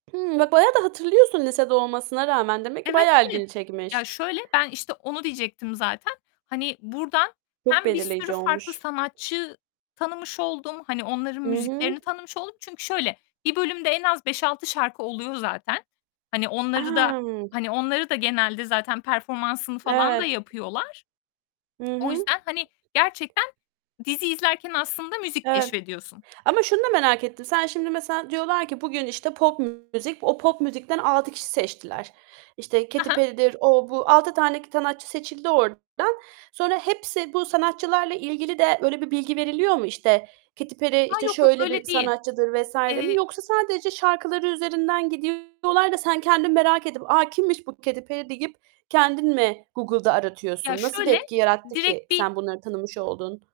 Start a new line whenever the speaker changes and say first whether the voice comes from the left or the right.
right: Hımm, ba bayağı da hatırlıyorsun lisede olmasına rağmen. Demek ki
left: Evet,
right: bayağı
left: evet.
right: ilgini
left: Ya,
right: çekmiş.
left: şöyle: Ben işte onu diyecektim zaten. Hani buradan
right: Çok
left: hem bir sürü
right: belirleyici
left: farklı
right: olmuş.
left: sanatçı tanımış oldum. Hani onların
right: Hı hı.
left: müziklerini tanımış oldum. Çünkü şöyle: Bir bölümde en az 5-6 şarkı oluyor zaten. Hani onları da
right: A!
left: hani onları da genelde zaten performansını falan da
right: Evet.
left: yapıyorlar.
right: Hı
left: O
right: hı.
left: yüzdeni, hani, gerçekten diziyi izlerken aslında müzik
right: Evet
left: keşfediyorsun.
right: ama şunu da merak ettim: Sen şimdi mesela diyorlar ki "Bugün, işte, pop müzik" o pop müzikten 6 kişi seçtiler. İşte
left: He
right: Katy
left: he.
right: Perry'dir, o bu. 6 tane sanatçı seçildi oradan. Sonra hepsi bu sanatçılarla ilgili de öyle bir bilgi veriliyor mu? İşte, "Katy Perry,
left: A,
right: işte,
left: yok yok,
right: şöyle bir
left: öyle değil.
right: sanatçıdır." vs. mi
left: Eee
right: yoksa sadece şarkıları üzerinden gidiyorlar da sen kendin merak edip "A, kimmiş bu Katy Perry?" deyip kendin mi Google'da
left: Ya,
right: aratıyorsun? Nasıl bir
left: şöyle,
right: etki yarattı ki
left: direkt bir
right: sen bunları tanımış oldun?